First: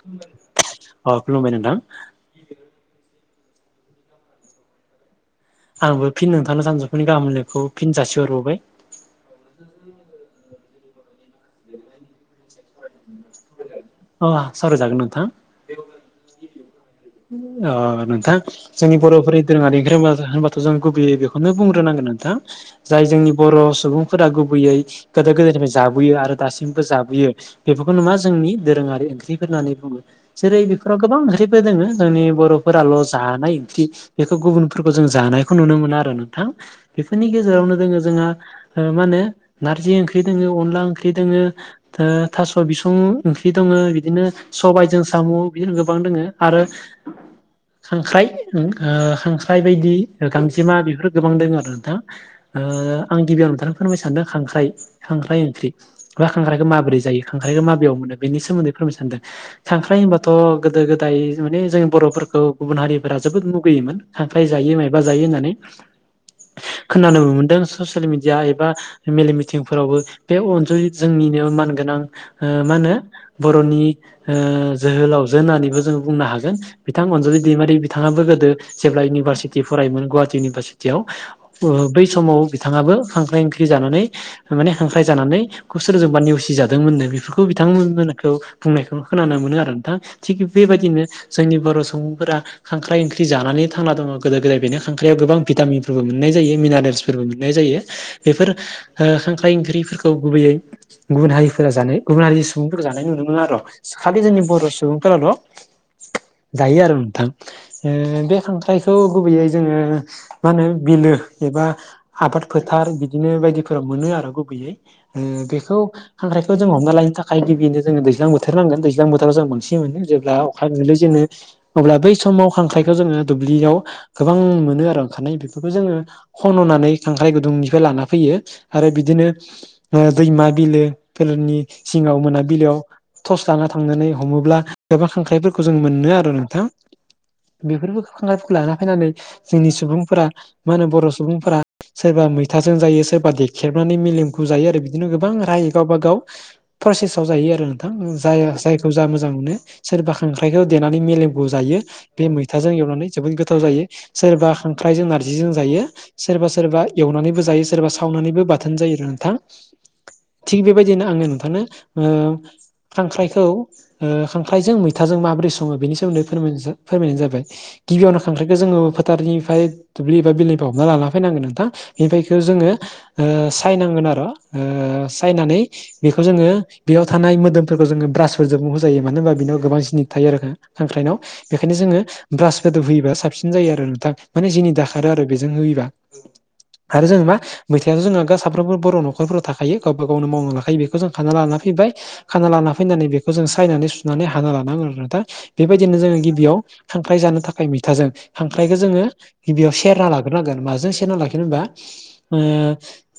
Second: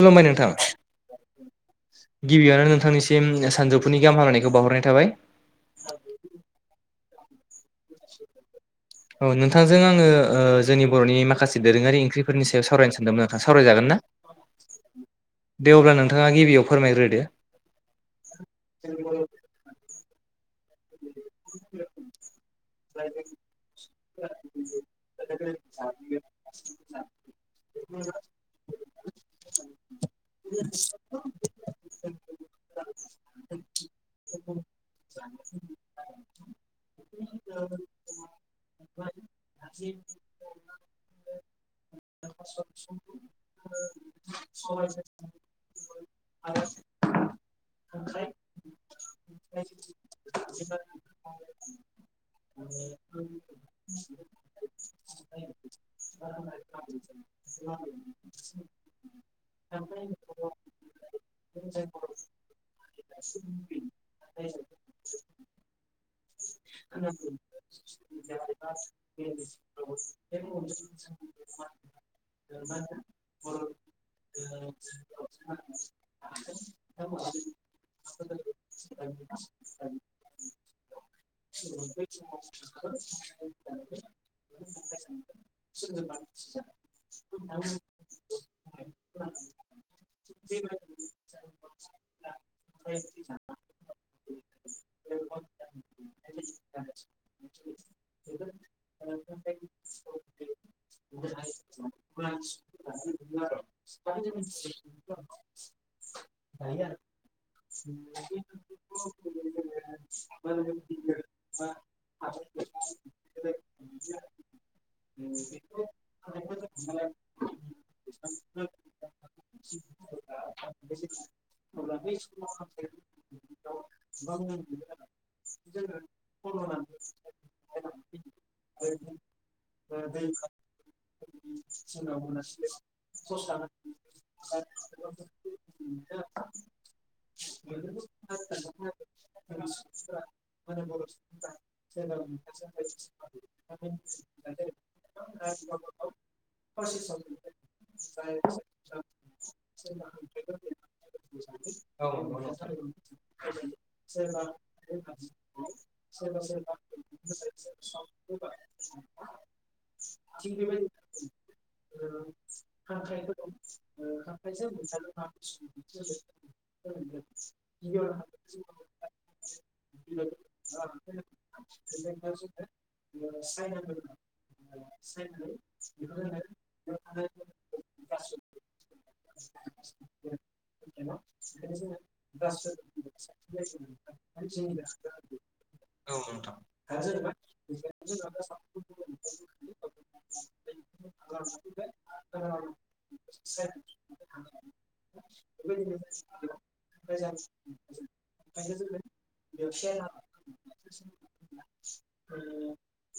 खुलुमबाय नोंथां अ खुलुमबाय नोंथां। गिबियावनो नोंथांनिसिम सानजौफुनि गाहाम हामलायनायखौ बावहरनाय थाबाय। आंबो फिन नोंथांनो सानजौफुनि गाहाम हामलायनायखौ फिन जासिहरबावबाय। औ नोंथांजों आङो जोंनि बर'नि माखासे। दोरोङारि ओंख्रिफोरनि सायाव सावरायनो सानदोंमोन नोंथां, सावरायजागोन ना? अ सावरायजागोन नोंथां। दे अब्ला नोंथाङा गिबियाव फोरमायग्रो अ नोंथां जोंनि बर'फोरनि दोरोङारि ओंख्रि होनबा थ' जों गुबैयै बेखौनो बुंग्रोनांगोन नोंथां। जाय जोंनि बर' सुबुंफोरा गुबैयै गोदो गोदायनिफ्राय जाबोयो आरो। दासिमबो जाबोयो बेफोरखौ मा जोंनि दोरोङारि ओंख्रिफोर होननानै बुङो। जेरै बेफोराव गोबां ओंख्रिफोर दोङो। जोंनि बर'फोराल' जानाय ओंख्रि बेखौ गुबुनफोरखौ जों जानायखौ नुनो मोना आरो नोंथां। बेफोरनि गेजेरावनो दोङो जोंहा ओ मा होनो नारजि ओंख्रि दोङो अनला ओंख्रि दोङो ओ थास' बिसं ओंख्रि दङ बिदिनो सबायजों साम' बि गोबां दङ आरो खांख्राइ ओं खांख्राइ बायदि गामजेमा बेफोरो गोबां दङ आरो नोंथाङा ओ आं गिबियावनो नोंथाङा फोरमायनो सानदों खांख्राइ खांख्राइ ओंख्रि बा खांख्राइखौ माबोरै जायो खांख्राइखौ माब्रेयाव मोनो बेनि सोमोन्दै फोरमायनो सानदों खांख्राइ होनबाथ' थ' गोदो गोदाय माने जोंनि बर'फोरखौ गुबुन हारिफोरा जोबोद लुगैयोमोन खांख्राय जायो माय बिबा जायो होननानै [inaudible] खोनानोबो मोनदों ससियेल मिडिया एबा मेल मिथिंफोरावबो बे अनजुयै जोंनिनो मानगोनां ओ मा होनो बर'नि जोहोलावजो होननानैबो जोङो बुंनो हागोन। बिथां अनजलि दैमारि बिथाङाबो गोदो जेब्ला इउनिभारसिटि फरायोमोन गुवाहाटि इउनिभारसिटियाव। बै समाव बिथाङाबो खांख्राइ ओंख्रि जानानै माने खांख्राय जानानै खौ सोरजोंबा नेवसिजादोंमोननो बेफोरखौ बिथांमोनखौ बुंनायखौ खोनानो मोनो आरो नोंथां थिग बेबायदिनो जोंनि बर' सुबुंफोरा खाख्राइ ओंख्रि जानानै थांना दङ गोदो गोदाय बेनो खांख्राइयाव गोबां भिटामिन फोरबो मोननाय जायो मिनारेल्सफोरबो मोननाय जायो बेफोर ओ खांख्राइ ओंख्रिफोरखौ गुबैयै गुबुन हारिफोरा जानाय गुबुन हारिनि सुबुंफोरखौ जानाय नुनो मोना आरो खालि जोंनि बर' सुबुंफोराल' जायो आरो नोंथां ओ बे खांख्राइखौ गुबैयै जोङो मा होनो बिलो एबा आबाद फोथार बिदिनो बायदिफोराव मोनो आरो गुबैयै ओ बेखौ खांख्राइखौ जों हमना लायनो थाखाय गिबियावनो जोंनो दैज्लां बोथोर नांगोन दैज्लां बोथोराव जों बांसिन मोनो जेब्ला अखा गोलै जेनो अब्ला बै समाव खांख्राइखौ जोङो दुब्लियाव गोबां मोनो आरो ओंखारनाय बेखौ बेखौ जोङो खन'नानै खांख्राइ गुदुंनिफ्राय लाना फैयो आरो बिदिनो दैमा बिलो फलोनि सिङाव मोनाबिलोआव टर्स लाना थांनानै हमोब्ला गोबां खांख्राइफोरखौ जों मोनो आरो औ नोंथां बेफोरबोगफोरखौ लाना फैनानै जोंनि सुबुंफोरा मा होनो बर' सुबुंफोरा सोरबा मैथाजों जायो सोरबा देखेबनानै मेलेमखौ जायो आरो बिदिनो गोबां राहाय गावबा गाव प्रसेसआव जायो आरो नोंथां जाय जायखौ जा मोजां मोनो [inaudible] नानै मेलेमखौ जायो औ बे नंगौ नोंथां, मैथाजों एवनानै जोबोर गोथाव जायो सोरबा खांख्रायजों नार जिजों जायो सोरबा सोरबा एवनानैबो जायो सोरबा सावनानैबो बाथोन जायो आरो नोंथां। थिग बेबायदिनो आङो नोंथांनो ओ खांख्राइखौ ओ खांख्राइजों मैथाजों माबोरै संङो बेनि सोमोन्दै फोरमायनो जा फोरमायनाय जाबाय गिबियावनो खांख्राइखौ जोङो फोथारनिफ्राय दुब्लि एबा बिलनिफ्राय हमना लाना फैनांगोन नोंथां बेनिफ्रायख जोङो ओ सायनांगोन आरो ओ सायनानै बेखौ जोङो बेयाव थानाय मोदोमफोरखौ जोङो ब्रासफोरजों हुजायो मानो होनबा बेनियाव गोबां जि नि थायो आरो खांख्राइनाव बेखायनो जोङो ब्रास गोद होयोबा साबसिन जायो आरो नोंथां। माने जिनि दाखारो आरो बेजों होयोबा औ नोंथां आरो जोङो मा मैथायाइ' जोंहा साफ्रोमबो बर' न'खरफोराव थाखा थायो गावबा गावनो मावना लाखायो बेखौ जों खाना लाना फैबाय खाना लाना फैनानै बेखौ जों सायनानै सु नाननानै हाना लानांगोन आरोना नोंथां। बेबायदिनो जोङो गिबियाव खांख्राइ जानो थाखाय मैथाजों खांख्राइखौ जोङो गिबियाव सेरना लाग्रोनांगोन माजों सेरना लाखिनो होमबा ओ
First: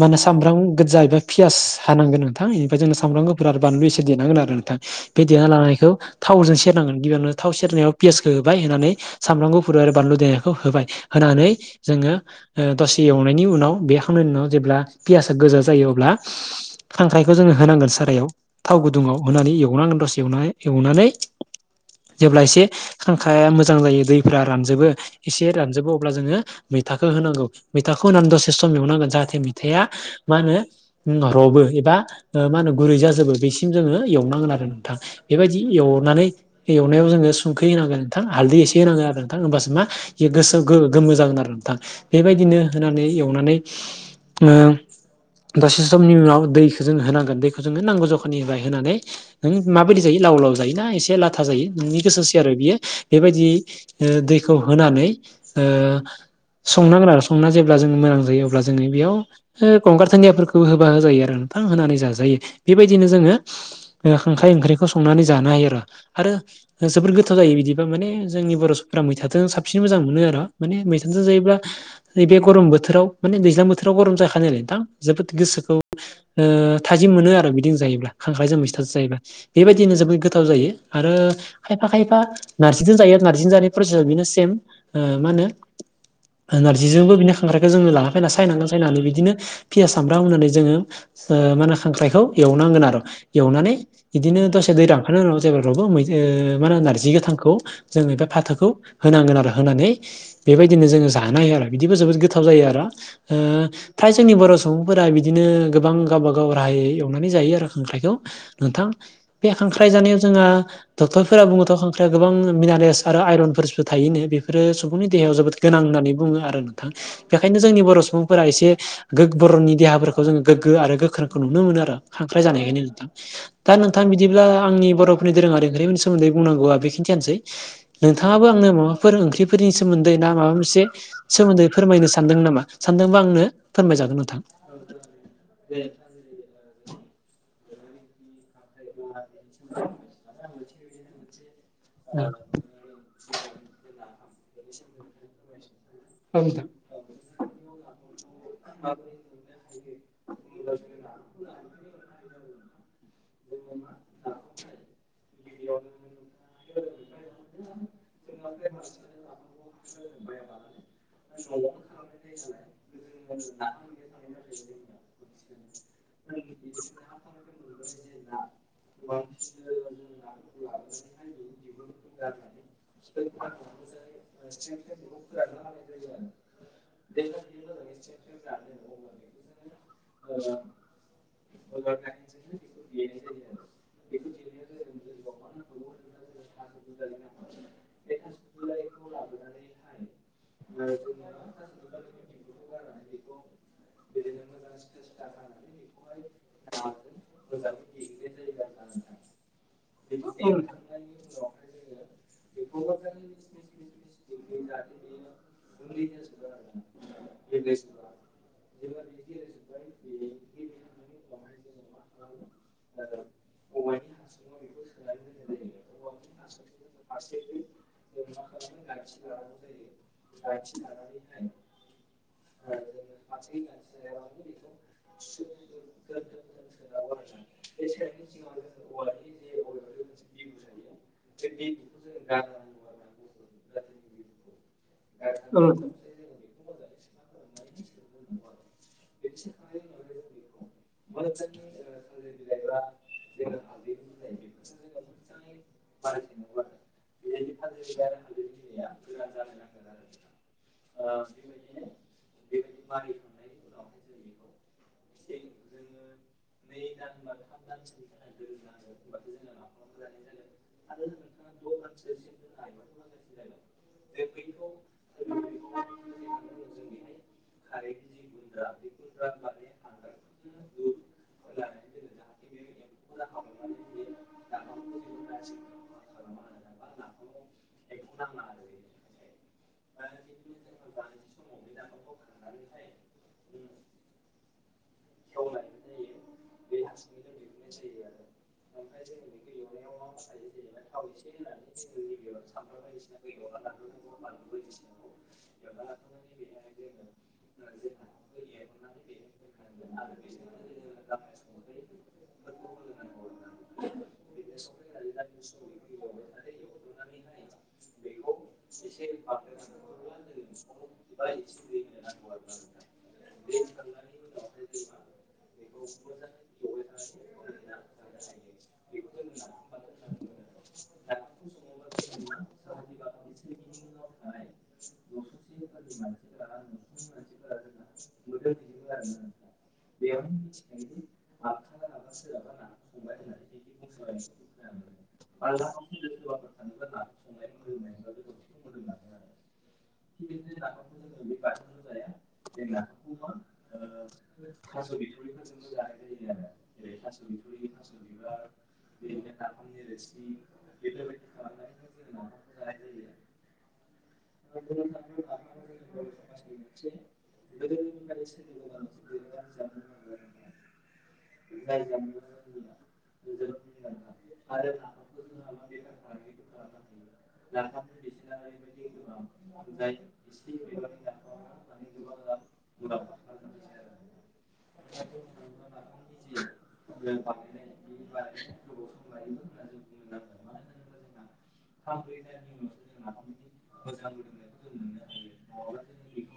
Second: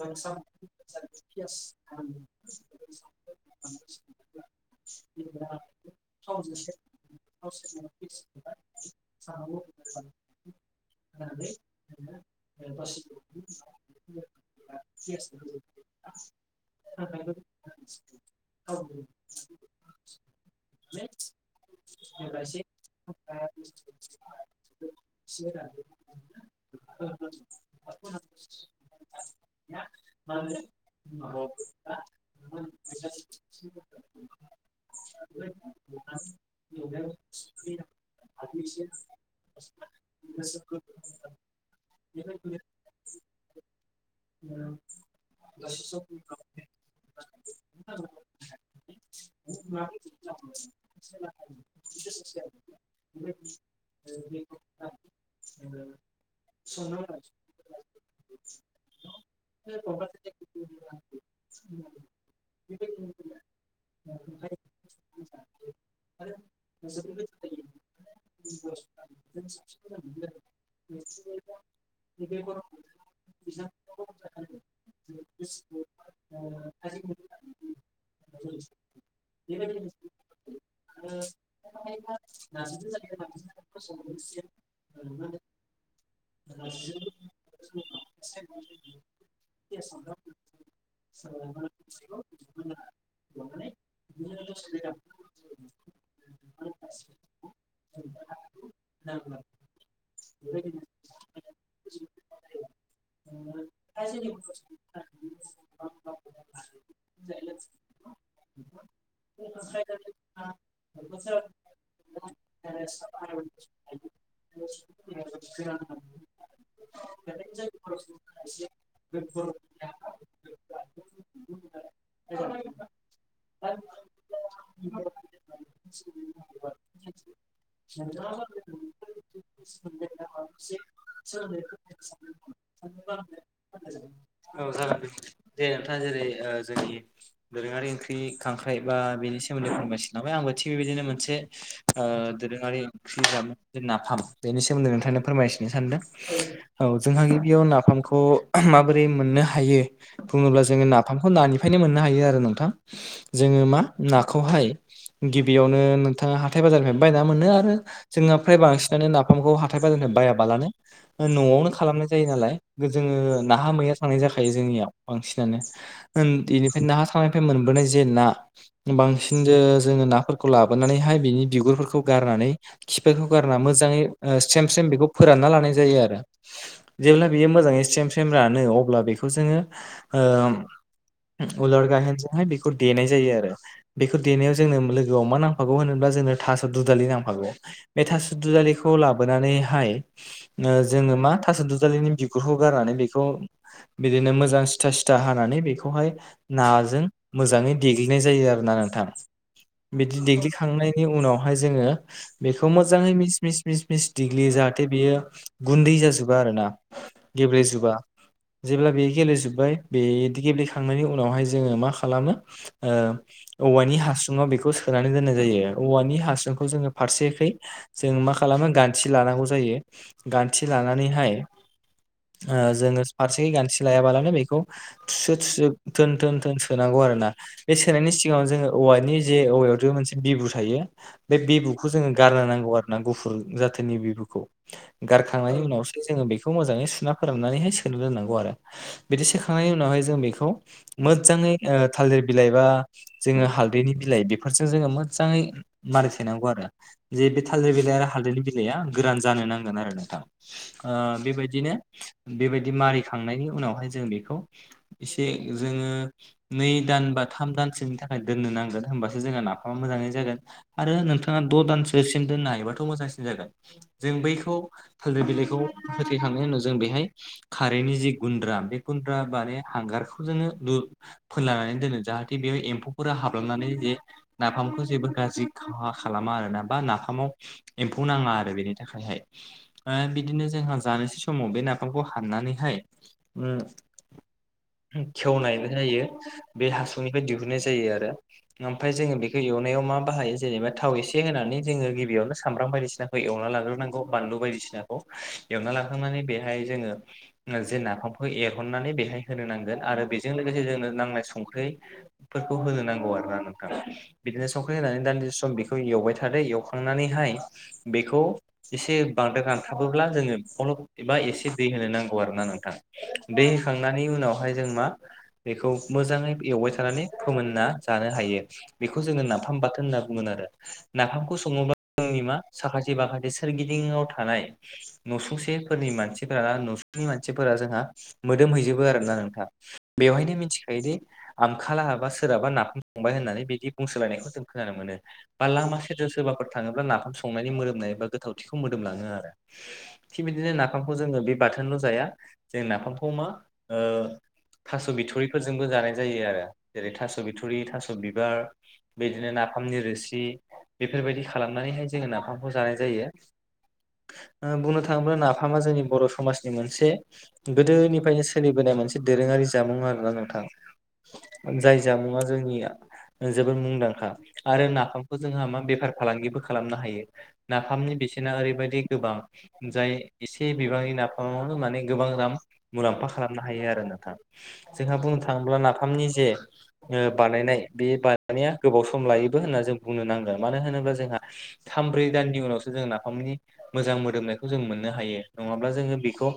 मा होनो सामब्राम गोजा एबा पियास हानांगोन नोंथां बेनिफ्राय जों सामब्राम गुफुर आरो बानलु एसे देनांगोन आरो नोंथां बे देना लानायखौ थावजों सेरनांगोन गिबियावनो थाव सेरनायाव पियासखौ होबाय होनानै सामबाम गुफुर आरो बानलु देनायखौ होबाय होनानै जोङो दसे एवनायनि उनाव बेखांनायनि उनाव जेब्ला पियासा गोजा जा जायो अब्ला खांख्राइखौ जोङो होनांगोन सारायाव थाव गुदुंङाव होनानै एवनांगोन दसे एवनानै जेब्ला इसे खांख्राया मोजां जायो दैफोरा रानजोबो एसे रानजोबो अब्ला जोङो मैथाखौ होनांगौ मैथाखौ होनानै दसे सम एवनांगोन जाहाथे मैथाया [unintelligible] उम रबो एबा ओ मा होनो गुरै जाजोबो बेसिम जोङो एवनांगोन आरो नोंथां बेबायदि एवनानै एवनायाव जोङो संखै होनांगोन नोंथां हालदै एसे होनांगो आरो नोंथां होमबासो मा बे गोसो गोमो जागोन आरो नोंथां बेबायदिनो होनानै एवनानै औ ओ दसे समनि उनाव दैखौ जोंङो होनांगोन दैखौ जोङो नांगौ जखानि होनानै नों माबायदि जायो लाव लाव जायो ना एसे ला गथा जायो नोंनि गोसोसै आरो बियो बेबायदि दैखौ होनानै ओ संनांगोन आरो संना जेब्ला जोङो मोजां जायो अब्ला जोङो बेयाव गंगार थन्दियाफोरखौ होबा होजायो आरो थां होनानै जाजायो बेबायदिनो जोङो खांख्राइ ओंख्रिखौ संनानै जानो हायो आरो आरो जोबोर गोथाव जायो बिदिबा माने जोंनि बर'फ्रा मैथाजों साबसिन मोजां मोनो आरो माने मैथाजों जायोब्ला नैबे गरम बोथोराव माने दैज्लां बोथोराव गरम जाखानायालाय नोंथां जोबोद गोसोखौ ओ थाइजिम मोनो आरो बिदिनो जायोब्ला खांख्राइजों मैथारो जायोब्ला बेबायदिनो जोबोद गोथाव जायो। आरो खायफा खायफा नार्जिजों जायो नारजिजों जानाय प्रसेसआव बेनो सेम ओ मा होनो [unintelligible] नारजिजोंबो बिनो खांख्रायखौ जोङो लाना फैना सायनांगोन सायनानै बिदिनो फियास सामबाम होननानै जोङो मा होनो खांख्राइखौ एवनांगोन आरो एवनानै बिदिनो दसे दै रानखांनायनि उनाव जे मा होनो नारजि गोथांखौ जोङो बे फाथोखौ होनांगोन आरो होनानै बेबायदिनो जोङो जानो हायो आरो बिदिबो जोबोद गोथाव जायो आरो फ्राय जोंनि बर' सुबुंफोरा बिदिनो गोबां गावबा गाव राहायै एवनानै जायो आरो खांख्राइखौ नोंथां। बे ख्राय जानायाव जोंहा डक्टरफोरा बुङोथ' खांख्राइआ गोबां मिनारेलस आरो आइरनफोर थायोनो बेफोरो सुबुंनि देहायाव जोबोद गोनां होननानै बुङो आरो नोंथां। बेखायनो जोंनि बर' सुबुंफोरा एसे गोग बर'नि देहाफोरखौ जों गोग्गो आरो गोख्रोंखौ नुनो मोनो आरो खांख्राय जानायखायनो नोंथां। दा नोंथां बिदिब्ला आंनि बर' फोरनि दोरोङारि ओंख्रिनि सोमोन्दै बुंनांगौवा बेखिनियानोसै नोथाङाबो आंनो माबाफोर ओंख्रि फोरनि सोमोन्दै ना माबा मोनसे सोमोन्दै फोरमायनो सानदों नामा सानदोंबा आंनो फोरमायजागोन नोंथां औ जागोन दे नोंथां जेरै जोंनि दोरोङारि ओंख्रि खांख्राइ बा बेनि सोमोन्दै [unintelligible] आंबो थिग बिबायदिनो मोनसे औ दोरोङारि ओंख्रि बिजाब जे नाफाम बेनि सोमोन्दै नोंथांनो फोरमायथिनो सानदों। नोंथां औ जोंहा गिबियाव नाफामखौ माबोरै मोननो हायो बुङोब्ला जोङो नाफामखौ नानिफ्रायनो मोननो हायो आरो नोंथां जोङो मा नाखौहाय गिबियावनो नोंथाङा हाथाय बाजारनिफ्रायनो बायना मोनो आरो जोंहा फ्राय बांसिनानो ना खौ हाथाय बाजारनिफ्राय बायाबालानो न'आवनो खालामनाय जायो नालाय जोङो नाहा मैया थांनाय जाखायो जोंनियाव बांसिनानो बेनिफ्राय नाहा थांनायनिफ्राय मोनबोनाय जे ना बांसिन जोङो नाफोरखौ लाबोनानैहाय बिनि बिगुरफोरखौ गारनानै खिफोरखौ गारना मोजाङै स्रेम स्रेेम बेखौ फोरानना लानाय जायो आरो जेब्ला बेयो मोजाङै स्रेम स्रेम रानो अब्ला बेखौ जोङो उलार गायेनजोंहाय बेखौ देनाय जायो आरो। बेखौ देनायाव जोंनो लोगोआव मा नांफागौ होनोबा जोंनो थास' दुदालि नांफागौ बे थास' दुदालिखौ खौ लाबोनानैहाय जोङो मा थास' दुजालिनि बिगुरखौ गारनानै बेखौ बिदिनो मोजां सिथा सिथा हानानै बेखौहाय नाजों मोजाङै देग्लिनाय जायो आरो ना नोंथां। बिदि दैग्लिखांनायनि उनावहाय जोङो बेखौ मोजाङै मिस मिस मिस मिस दिग्लियो जाहाथे बियो गुन्दै जाजोबा आरो ना गेब्लेेजोबा जेब्ला बे गेलेेजोब्बाय बे गेलेखांनायनि उनावहाय जोङो मा खालामो औवानि हासुुङाव बेखौ सोनानै दोननाय जायो औवानि हासुंखौ जोङो फारसेखै जों मा खालामो गान्थि लानांगौ जायो गान्थि लानानैहाय जोङो फारसेयै गानथि लायाबालानो बेखौ थुसो थुसो थोन थोन थोन सोनांगौ आरो ना। बे सोनायनि सिगाङाव जोङो औवानि जे औवायावथ' मोनसे बिबु थायो बे बिबुखौ जोङो गारनो नांगौ आरो ना गुफुर जाथिनि बिखौ गारखांनायनि उनावसो जोङो बेखौ मोजै सुना फोरनानैहाय सोनो रोननांगौ आरो बिदि सोखांनायनि उनावहाय जों बेखौ मोजाङै थालदिर बिलाइ बा जोङो हालदैनि बिलाइ बेफोरजों जोङो मोजाङै मानिथेनांगौ आरो जे बे थालिर बिलाय थालिद बिलाइआ गोरान जानो नांगोन आरो नोंथां बेबायदिनो बेबायदि मारिखांनायनि उनावहाय जों बेखौ एसे जोङो नै दान बा थाम दानसोनि थाखाय दोननो नांगोन होनोमबासो जोंहा नाफामा मोजाङै जागोन आरो नोंथाङा द' दानसोसिम दोननो हायोबाथ' मोजांसिन जागोन जों बैखौ फोलो बिलाइखौ होथेखांनायनि उनाव जों बेहाय खारैनि जि गुन्द्रा बे गुन्द्रा माने हांगारखौ जोङो फोनलायानानै दोनो जाहाथे बेयाव एम्फौफोरा हाबलनानै जे नाफामखौ जेबो गाज्रि खहा खालामा आरोना बा नाफामाव एम्फौ नाङा आरो बेनि थाखायहाय बिदिनो जोंहा जानोसै समाव बे नाफामखौ हाननानैहाय उ खेवनाय जायो बे हासुनिफ्राय दिहुननाय जायो आरो ओमफ्राय जोङो बेखौ एवनायाव मा बाहायो जेनेबा थाव एसे होनानै जोङो गिबियावनो सामब्राम बायदिसिनाखौ एवना लाग्रोनांगौ बानलु बायदिसिनाखौ एवना लाग्रोनानै बेहाय जोङो जे नाफामखौ एरहननानै बेहाय होनो नांगौ आरो बे बेजों लोगोसे जोंनो नांलाय संख्रिफोरखौ होनो नांगौ आरोोना नोंथां बिदिनो संख्रि होनानै दान्दिसे सम बेखौ एवबाय थादो एवखांनानैहाय बेखौ एसे बांद्र गान्थाबोब्ला जोङो एबा एसे दै होनो नांगौ आरो ना नोंथांा दै होखांनायनि उनावहाय जों मा बेखौ मोजाङै एवबाय थानानै फोमोनना जानो हायो बेखौ जोङो नाफाम बाथोन होनना ब बुंङोन आरो नाफामखौ सङोब्ला जोंनि मा साखासे माखाथि सोरगिदिंाव थानाय नसुंसेफोरनि मानसिफोरा ना नसुंनि मानसिफोरा जोंहा मोदोमहैजोबो आरोोना नोंथाङ बेवहायनो मिथिखायोदि आमखालाहाबा सोरहाबा नाफाम फंबाय होननानै बिदि बुंसोलायनायखौ जों खोनानो मोनो बा लामा सदेर सोरबाफोर थाङोब्ला नाफाम संनायनि मोदोमनाय एबा गोथावथिखौ मोदोमलाङो आरो थिग बिदिनो नाफामखौ जोङो बे बाथोनल' जाया जों नाफामखौ मा थास' बिथ'रिफोरजों जानाय जायो आरो जेरै थास' बिथ'रि थास' बिबार बिदिनो नाफामनि रोसि बेफोरबायदि खालामनानैहाय जोङो नाफामखौ जानाय जायो बुंनो थाङोब्ला नाफामा जोंनि बर' समाजनि मोनसे गोदोनिफ्रायनो सोलिबोनाय मोनसे दोरोङारि जामुं आरोना नोंथां - जाय जामुङा जोंनिया जोबोद मुंदांखा आरो नाफामखौ जोंहा मा बेफार फालांगिबो खालामनो हायो नाफाम बेसेना ओरैबायदि गोबां जाय एसे बिबांनि नाफामावनो माने गोबां राम मुलाम्फा खालामनो हायो आरो नाथां जोंहा बुंनो थाङोब्ला नाफामनि जे बानायनाय बे बानायनाया गोबाव सम लायोबो होनना जों बुंनो नांगोन मानो होन्ला जों थ्रै दाननि उनावसो जों नाफामनि मोजां मोदोमनाय खौ जों मोननो हायो नङाब्ला जोङो बेखौ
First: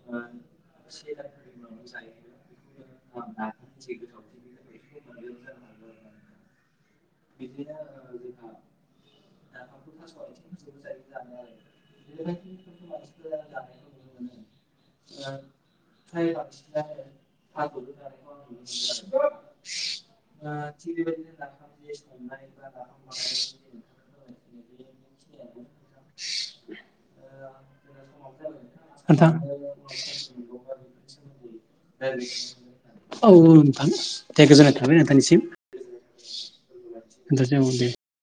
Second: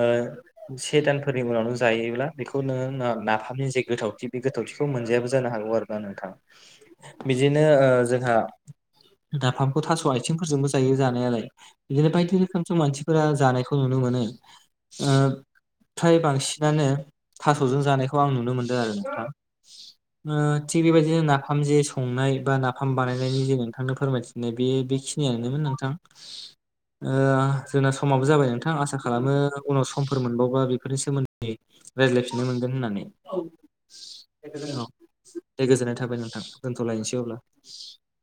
ओ‌ से दानफोरनि उनाव नों जायोब्ला बेखौ नोङो नाफामनि जे गोथावथि बे गोथावथिखौ मोनजायाबो जानो हागौ आरो ना नोंथाङा बिदिनो ओ जोंहा नाफामखौ थास' आथिंफोरजोंबो जायो जानायालाय बिदिनो बायदि रोखोमजों मानसि फोर जानायखौ नुनो मोनोओ फ्राय बांसिनानो थास'जों जानायखौ आं नुनो मोनदों आरो नोंथां ओ थिग बेबायदिनो नाफाम जे संनाय बा नाफाम बानायनायनि जेन नोंथांनो फोरमायथिनाय बे बेखिनियानोमोन नोंथां [inaudible] ओ जोंना समाबो जाबाय नोंथां आसा नोंथां। खालामो उनाव समफोर मोनबावबा बेफोरनि सोमोन्दै रायज्लायफिननो मोनगोन होननानै औ औ नोंथां दे गोजोननाय औ थाबाय नोंथांनिसिम। दे गोजोननाय थाबाय नोंथां दोन्थ'लायनोसै अब्ला नोंथांसिम दे